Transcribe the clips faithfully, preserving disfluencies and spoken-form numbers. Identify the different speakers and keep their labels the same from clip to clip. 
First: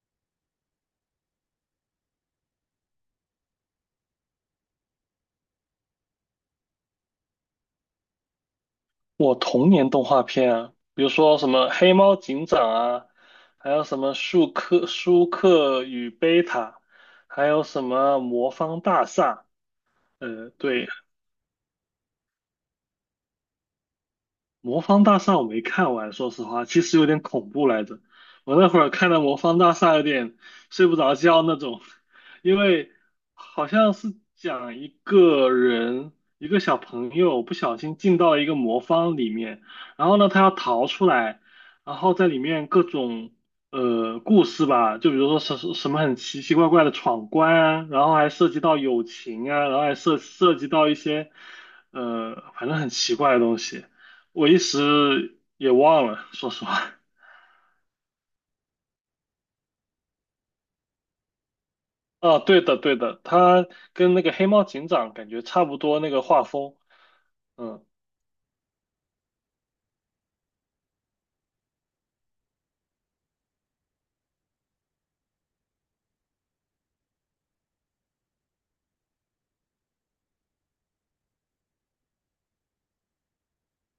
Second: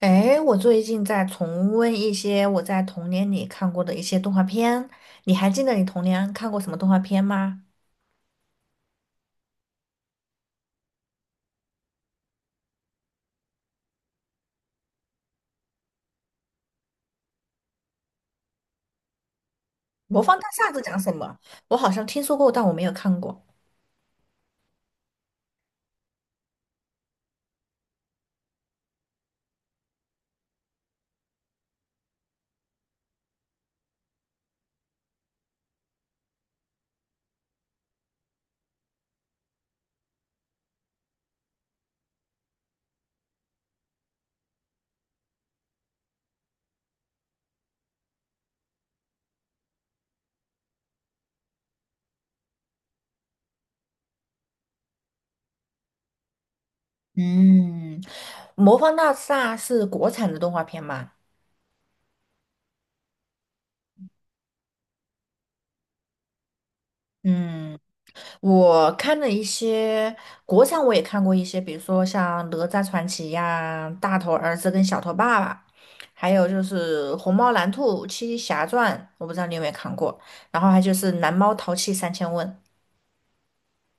Speaker 1: 哎，我最近在重温一些我在童年里看过的一些动画片。你还记得你童年看过什么动画片吗？
Speaker 2: 我童年动画片啊，比如说什么《黑猫警长》啊，还有什么《舒克舒克与贝塔》，还有什么《魔方大厦》。
Speaker 1: 《魔方大
Speaker 2: 呃，
Speaker 1: 厦》是
Speaker 2: 对，
Speaker 1: 讲什么？我好像听说过，但我没有看过。
Speaker 2: 魔方大厦我没看完，说实话，其实有点恐怖来着。我那会儿看的魔方大厦有点睡不着觉那种。因为好像是讲一个人，一个小朋友不小心进到一个魔方里面，然后呢他要逃出来，然后在里面各种呃故事吧，就比如说什什什么很奇奇怪怪的闯关啊，然后还涉及到友情啊，然后还涉涉及到一些呃反正很奇怪的东西。我一时也忘了，说实话。
Speaker 1: 嗯，《魔方大厦》是国产的动画片吗？
Speaker 2: 啊，对的，对的，他跟那个黑猫警长感觉差不多那个画风。
Speaker 1: 嗯。
Speaker 2: 嗯，
Speaker 1: 我看了一些国产，我也看过一些，比如说像《哪吒传奇》呀，《大头儿子跟小头爸爸》，还有就是《虹猫蓝兔七侠传》，我不知道你有没有看过。然后还就是《蓝猫淘气三千问》。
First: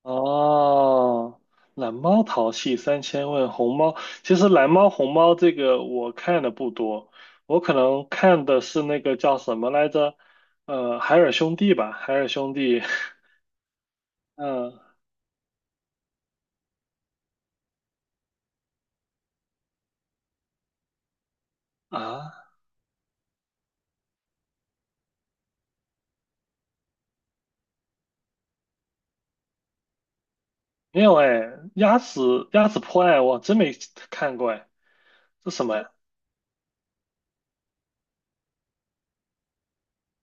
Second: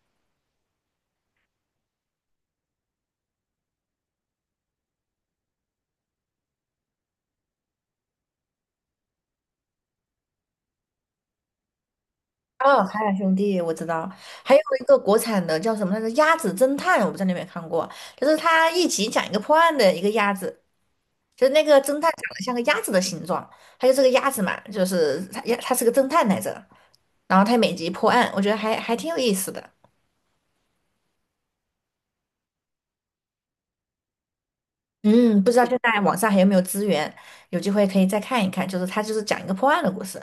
Speaker 2: 哦，蓝猫淘气三千问，红猫，其实蓝猫红猫这个我看的不多，我可能看的是那个叫什么来着？呃，海尔兄弟吧，海尔兄弟。
Speaker 1: 哦，海尔兄弟我知道。还有
Speaker 2: 嗯
Speaker 1: 一个国产的叫什么来着，《鸭子侦探》，我不知道你有没有看过，就是他一集讲一个破案的一个鸭子，就是那个侦探长
Speaker 2: 啊，
Speaker 1: 得像个鸭子的形状，他就这个鸭子嘛，就是他他是个侦探来着。然后他每集破案，我觉得还还挺有意思的。
Speaker 2: 没有哎，鸭子鸭子破案我真没看过哎，
Speaker 1: 嗯，不
Speaker 2: 这
Speaker 1: 知道
Speaker 2: 什么
Speaker 1: 现
Speaker 2: 呀？
Speaker 1: 在网上还有没有资源，有机会可以再看一看。就是他就是讲一个破案的故事。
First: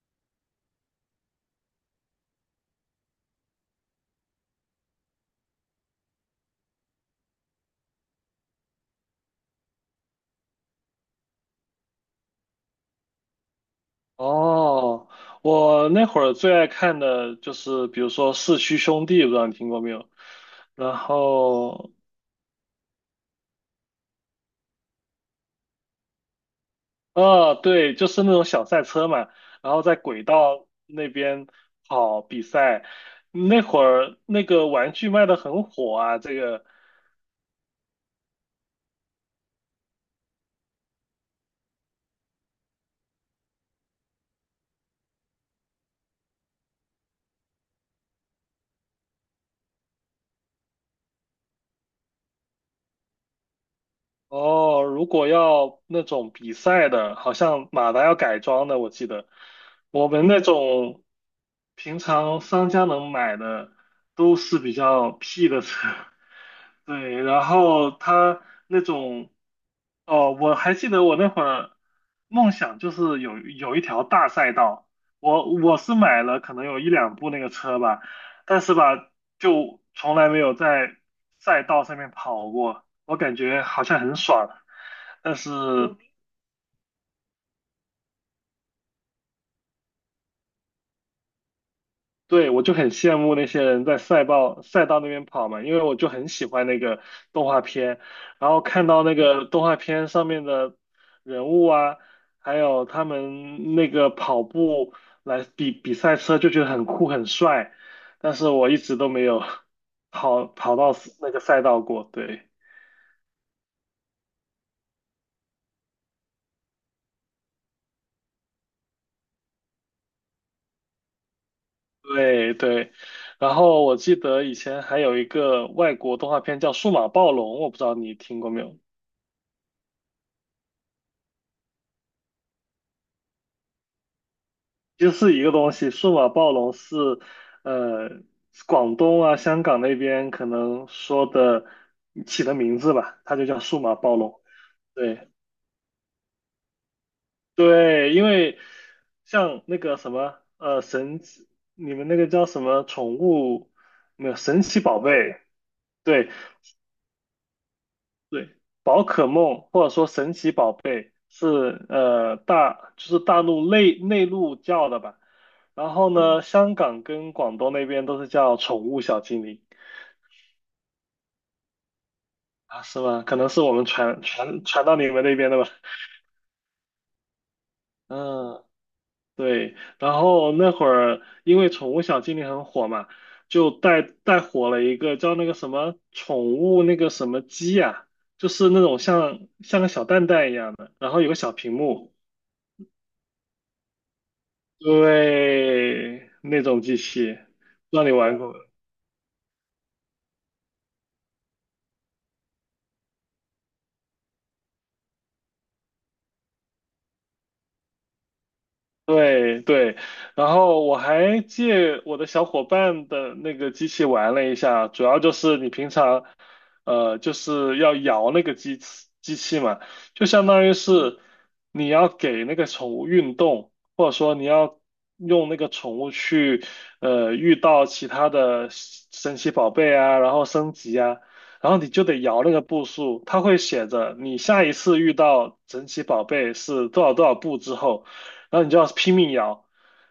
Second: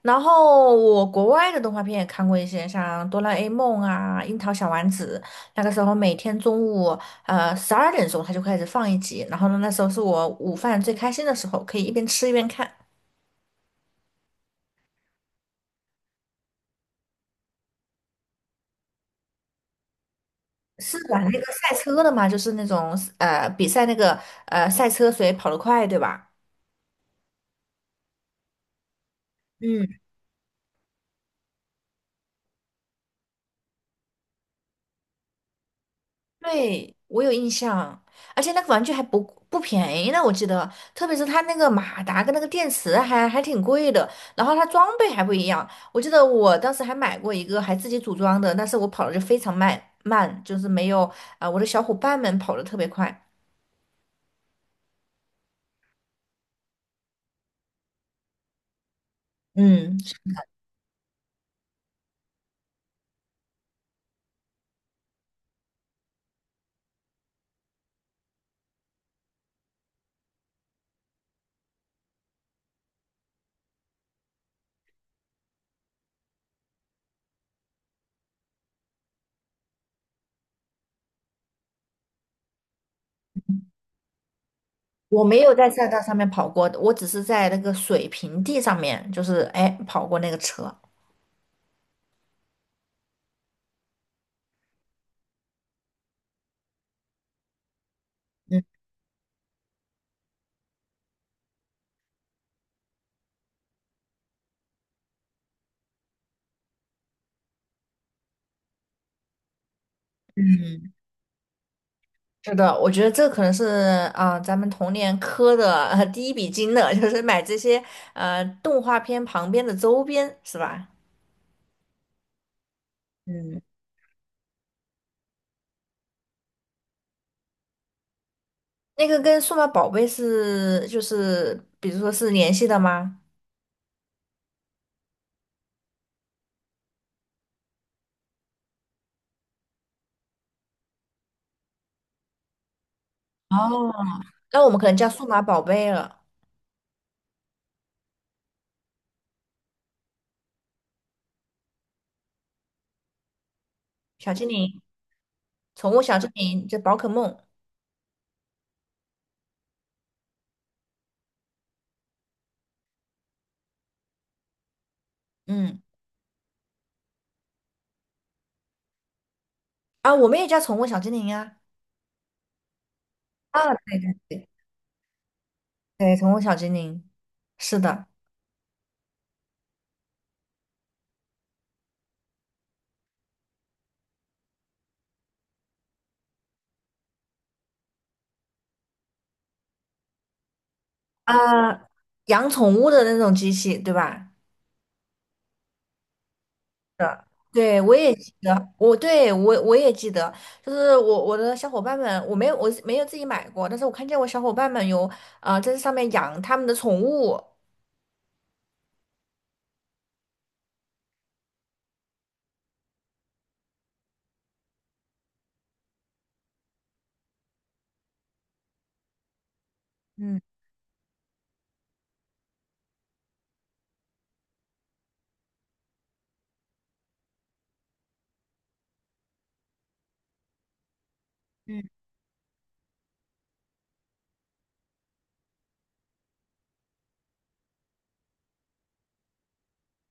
Speaker 1: 然后我国外的动画片也看过一些，像《哆啦 A 梦》啊，《樱桃小丸子》。那个时候每天中午呃十二点钟他就开始放一集，然后呢那时候是我午饭最开心的时候，可以一边吃一边看。
Speaker 2: 哦，我那会儿最爱看的就是，比如说《四驱兄弟》，不知道你听过没有？然
Speaker 1: 是玩那个赛
Speaker 2: 后，
Speaker 1: 车的嘛，就是那种呃比赛那个呃赛车谁跑得快，对吧？
Speaker 2: 啊，对，就是那种小赛车嘛，然后在
Speaker 1: 嗯。
Speaker 2: 轨道那边跑比赛。那会儿那个玩具卖的很火啊。这个
Speaker 1: 对，我有印象，而且那个玩具还不不便宜呢，我记得，特别是它那个马达跟那个电池还还挺贵的，然后它装备还不一样，我记得我当时还买过一个还自己组装的，但是我跑的就非常慢慢，就是没有啊、呃我的小伙伴们跑的特别快。
Speaker 2: 哦，如果要那种比赛的，好像马达要改装的，我记得
Speaker 1: 嗯，
Speaker 2: 我们那种平常商家能买的都是比较屁的车。对，然后他那种，哦，我还记得我那会儿梦想就是有有一条大赛道，我我是买了可能有一两部那个车吧，但是吧，就从来没有在赛道上面跑过，我感觉好像很爽。
Speaker 1: 我
Speaker 2: 但
Speaker 1: 没
Speaker 2: 是
Speaker 1: 有在赛
Speaker 2: 嗯
Speaker 1: 道上面跑过，我只是在那个水平地上面，就是哎跑过那个车。
Speaker 2: 对，我就很羡慕那些人在赛道赛道那边跑嘛，因为我就很喜欢那个动画片，然后
Speaker 1: 嗯。
Speaker 2: 看到那个动画片上面的人物啊，还有他们那个跑步来比比赛车，就觉得很酷很帅，但是我一直都没有跑跑到那个赛道过。对
Speaker 1: 是的，我觉得这可能是啊、呃咱们童年磕的、呃第一笔金的，就是买这些呃动画片旁边的周边，是吧？
Speaker 2: 对对，然
Speaker 1: 嗯，
Speaker 2: 后我记得以前还有一个外国动画片叫《数码暴龙》，我不知道你听过没有。
Speaker 1: 那个跟数码宝贝是就是比如说是联系的吗？
Speaker 2: 就是一个东西，数码暴龙是，呃，广东啊、香港那边可能说的起的名字吧，它就叫数
Speaker 1: 哦，
Speaker 2: 码暴龙。
Speaker 1: 那我们可能叫数
Speaker 2: 对
Speaker 1: 码宝贝了。
Speaker 2: 对，因为像那个什么，呃，神奇，你们那个叫什么宠物，没
Speaker 1: 小
Speaker 2: 有
Speaker 1: 精
Speaker 2: 神奇
Speaker 1: 灵、
Speaker 2: 宝贝。
Speaker 1: 宠物小
Speaker 2: 对，
Speaker 1: 精灵，就宝可梦。
Speaker 2: 对，宝可梦或者说神奇宝贝是呃大就是大陆内内陆叫的吧。
Speaker 1: 嗯。
Speaker 2: 然后嗯呢，香港跟广东那边都是叫宠物小精灵。
Speaker 1: 啊，我们也叫宠物小精灵啊。
Speaker 2: 啊，是吗？可能是我
Speaker 1: 啊，
Speaker 2: 们
Speaker 1: 对对
Speaker 2: 传
Speaker 1: 对
Speaker 2: 传传到你们那边的吧。
Speaker 1: 对，宠物小精灵，是的。
Speaker 2: 嗯，对。然后那会儿因为宠物小精灵很火嘛，就带带火了一个叫那个什么宠物那个什么鸡呀、就是那种像像个小蛋蛋一样的，然后有个小屏
Speaker 1: 啊，
Speaker 2: 幕。
Speaker 1: 养宠物的那种机器，对吧？
Speaker 2: 对，那种机器，
Speaker 1: 对，我
Speaker 2: 不知道你
Speaker 1: 也记
Speaker 2: 玩过。
Speaker 1: 得，我对我我也记得，就是我我的小伙伴们，我没有我没有自己买过，但是我看见我小伙伴们有啊在这上面养他们的宠物。
Speaker 2: 对对，然后我还借我的小伙伴的那个机器玩了一下，主要就是你平常，呃，就是要摇那个机器机器嘛，就
Speaker 1: 嗯。
Speaker 2: 相当于是你要给那个宠物运动，或者说你要用那个宠物去，呃，遇到其他的神奇宝贝啊，然后升级啊，然后
Speaker 1: 嗯。
Speaker 2: 你就得摇那个步数，它会写着你下一次遇到神奇宝贝是多少多少步之后。然后你就要拼命摇，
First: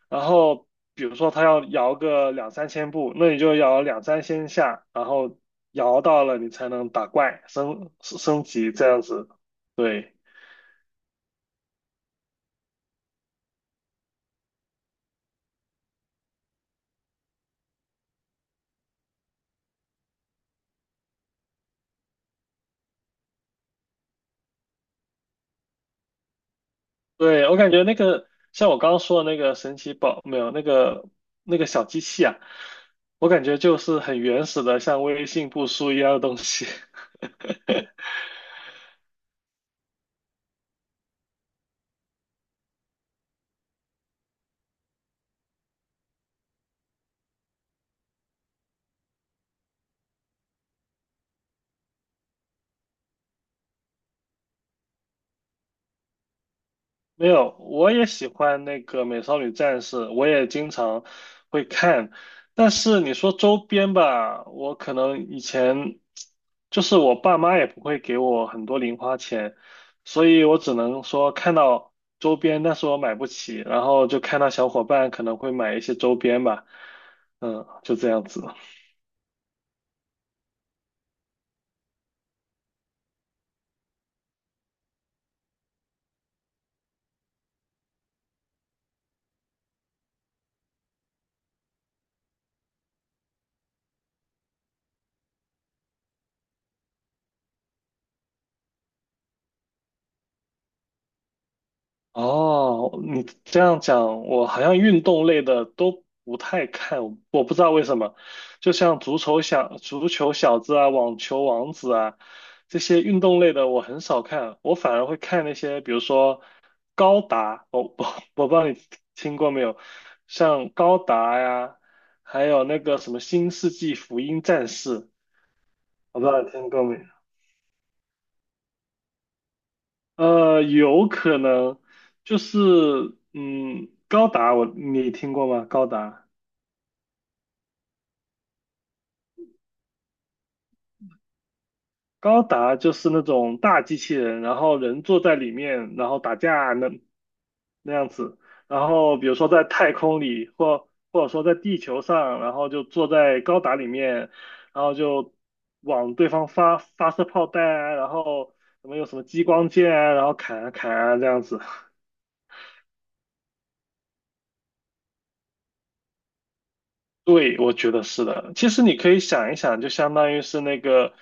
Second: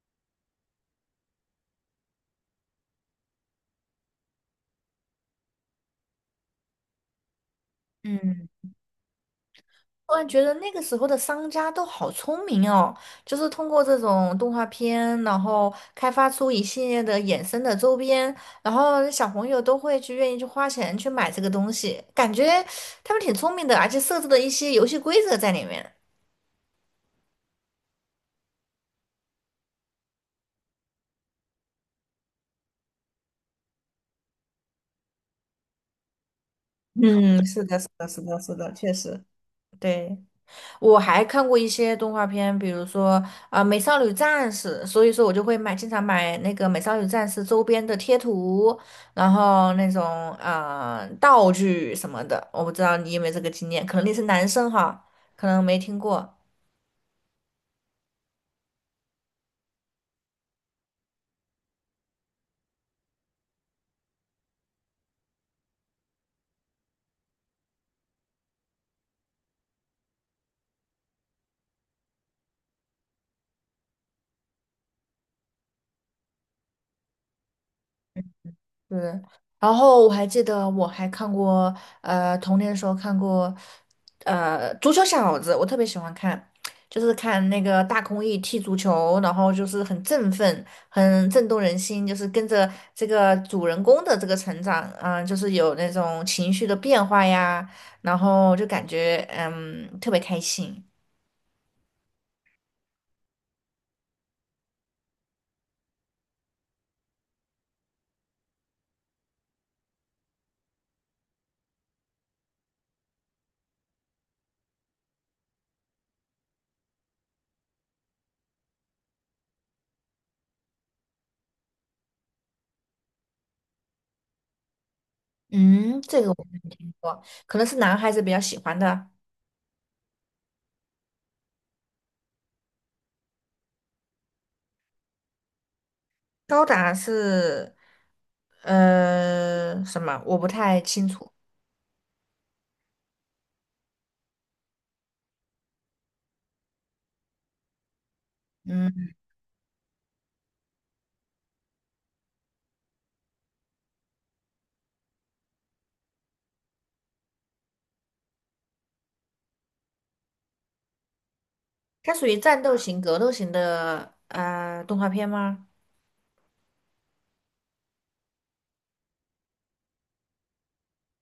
Speaker 2: 然后比如说他要摇个两三千步，那你就摇两三千下，然后摇到了你才能打怪升升
Speaker 1: 嗯，
Speaker 2: 级这样子。对
Speaker 1: 突然觉得那个时候的商家都好聪明哦，就是通过这种动画片，然后开发出一系列的衍生的周边，然后小朋友都会去愿意去花钱去买这个东西，感觉他们挺聪明的，而且设置了一些游戏规则在里面。
Speaker 2: 对，我感觉那个像我刚刚说的那个神奇宝没有那个那个小机器啊，我感觉就是很原始的像微信步数一样的东西。
Speaker 1: 嗯，是的，是的，是的，是的，确实，对，我还看过一些动画片，比如说啊，呃美少女战士》，所以说我就会买，经常买那个《美少女战士》周边的贴图，然后那种啊、呃道具什么的。我不知道你有没有这个经验，可能你是男生哈，可能没听过。
Speaker 2: 没有，我也喜欢那个《美少女战士》，我也经常会看。但是你说周边吧，我可能以前就是我爸妈也不会给我很多零花钱，所以我只能说看到周边，但是我买不起，然后就看到小伙伴可能会买一些周边吧，嗯，就这样子。
Speaker 1: 对，然后我还记得我还看过，呃，童年的时候看过，呃，足球小子，我特别喜欢看，就是看那个大空翼踢足球，然后就是很振奋，很震动人心，就是跟着这个主人公的这个成长，嗯、就是有那种情绪的变化呀，然后就感觉嗯特别开心。
Speaker 2: 哦，你这样讲，我好像运动类的都不太看，我不知道为什么。就像足球小足球小子啊、网球王子啊这些运动类的，我很少看，我反而会看那些，比如说高达，我我我不知道你听过没有，像高达呀，还有那个什么《新世纪福音战士》，
Speaker 1: 嗯，
Speaker 2: 我
Speaker 1: 这
Speaker 2: 不
Speaker 1: 个
Speaker 2: 知道
Speaker 1: 我
Speaker 2: 你
Speaker 1: 没
Speaker 2: 听过
Speaker 1: 听
Speaker 2: 没？
Speaker 1: 过，可能是男孩子比较喜欢的。
Speaker 2: 呃，有可能就是嗯，高达我你听过吗？高达，
Speaker 1: 高达是呃什么？我不太清楚。
Speaker 2: 高达就是那种大机器人，然后人坐在里面，然后打架那那样子。然
Speaker 1: 嗯，
Speaker 2: 后比如说在太空里，或或者说在地球上，然后就坐在高达里面，然后就往对方发发射炮弹啊，然后什么有什么激光剑啊，然后砍啊砍啊这样子。
Speaker 1: 它属于战斗型、格斗型的呃动画片吗？
Speaker 2: 对，我觉得是的。其实你可以想一想，就相当于是那个，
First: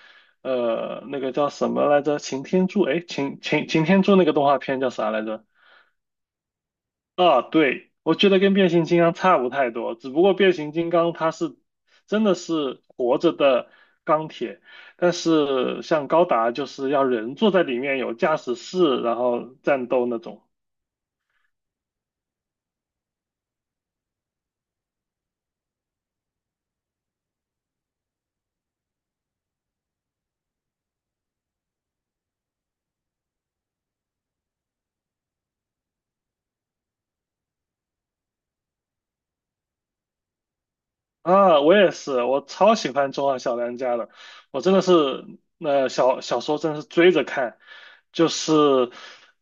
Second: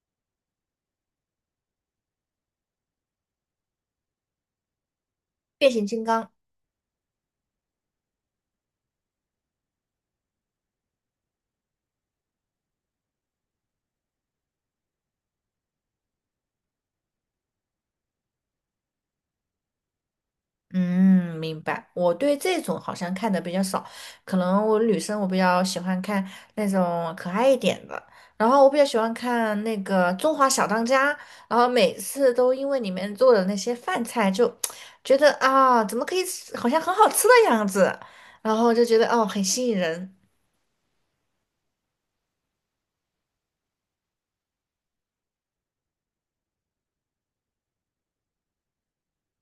Speaker 2: 呃，那个叫什么来着？擎天柱，哎，擎擎擎天柱那个动画片叫啥来着？
Speaker 1: 变形金刚。
Speaker 2: 啊，对，我觉得跟变形金刚差不太多，只不过变形金刚它是真的是活着的钢铁，但是像高达就是要人坐在里面有驾驶室，然后战斗那种。
Speaker 1: 嗯，明白。我对这种好像看的比较少，可能我女生我比较喜欢看那种可爱一点的，然后我比较喜欢看那个《中华小当家》，然后每次都因为里面做的那些饭菜就觉得啊，怎么可以吃好像很好吃的样子，然后就觉得哦很吸引人。
Speaker 2: 啊，我也是，我超喜欢《中华小当家》的，我真的是，呃，小小时候真的是追着看，就是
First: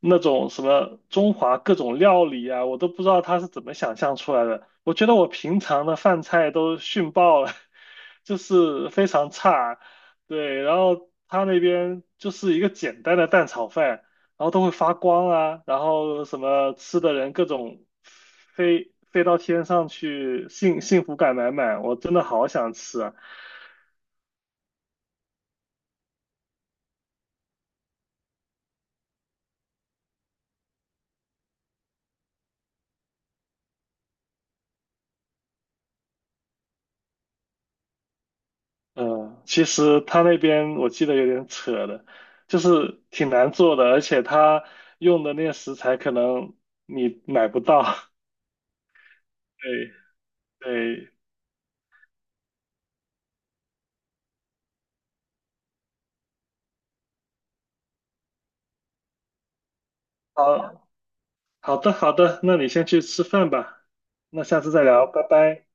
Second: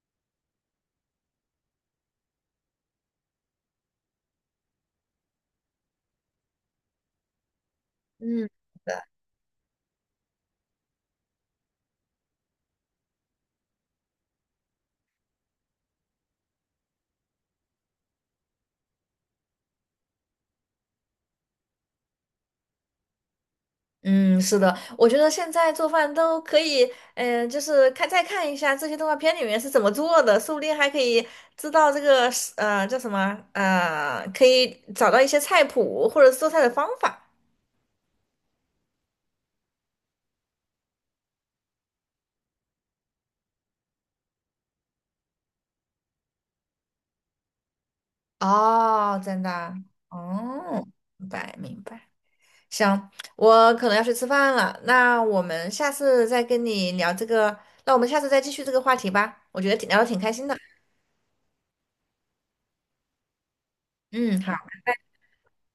Speaker 2: 那种什么中华各种料理啊，我都不知道他是怎么想象出来的。我觉得我平常的饭菜都逊爆了，就
Speaker 1: 嗯。
Speaker 2: 是非常差。对，然后他那边就是一个简单的蛋炒饭，然后都会发光啊，然后什么吃的人各种飞飞到天上去，幸幸福感满满，我真的好想吃啊。
Speaker 1: 嗯，是的，我觉得现在做饭都可以，嗯、就是看再看一下这些动画片里面是怎么做的，说不定还可以知道这个是呃叫什么呃，可以找到一些菜谱或者是做菜的方法。
Speaker 2: 嗯，其实他那边我记得有点扯的，就是挺难做的，而且他用的那些食材可能你买不到。
Speaker 1: 哦，真的啊，
Speaker 2: 对
Speaker 1: 哦，
Speaker 2: 对，
Speaker 1: 明白明白。行，我可能要去吃饭了，那我们下次再跟你聊这个，那我们下次再继续这个话题吧，我觉得挺聊的挺开心的。
Speaker 2: 好，好的好的，那你先去吃饭吧，
Speaker 1: 嗯，
Speaker 2: 那
Speaker 1: 好。
Speaker 2: 下次再聊，拜拜。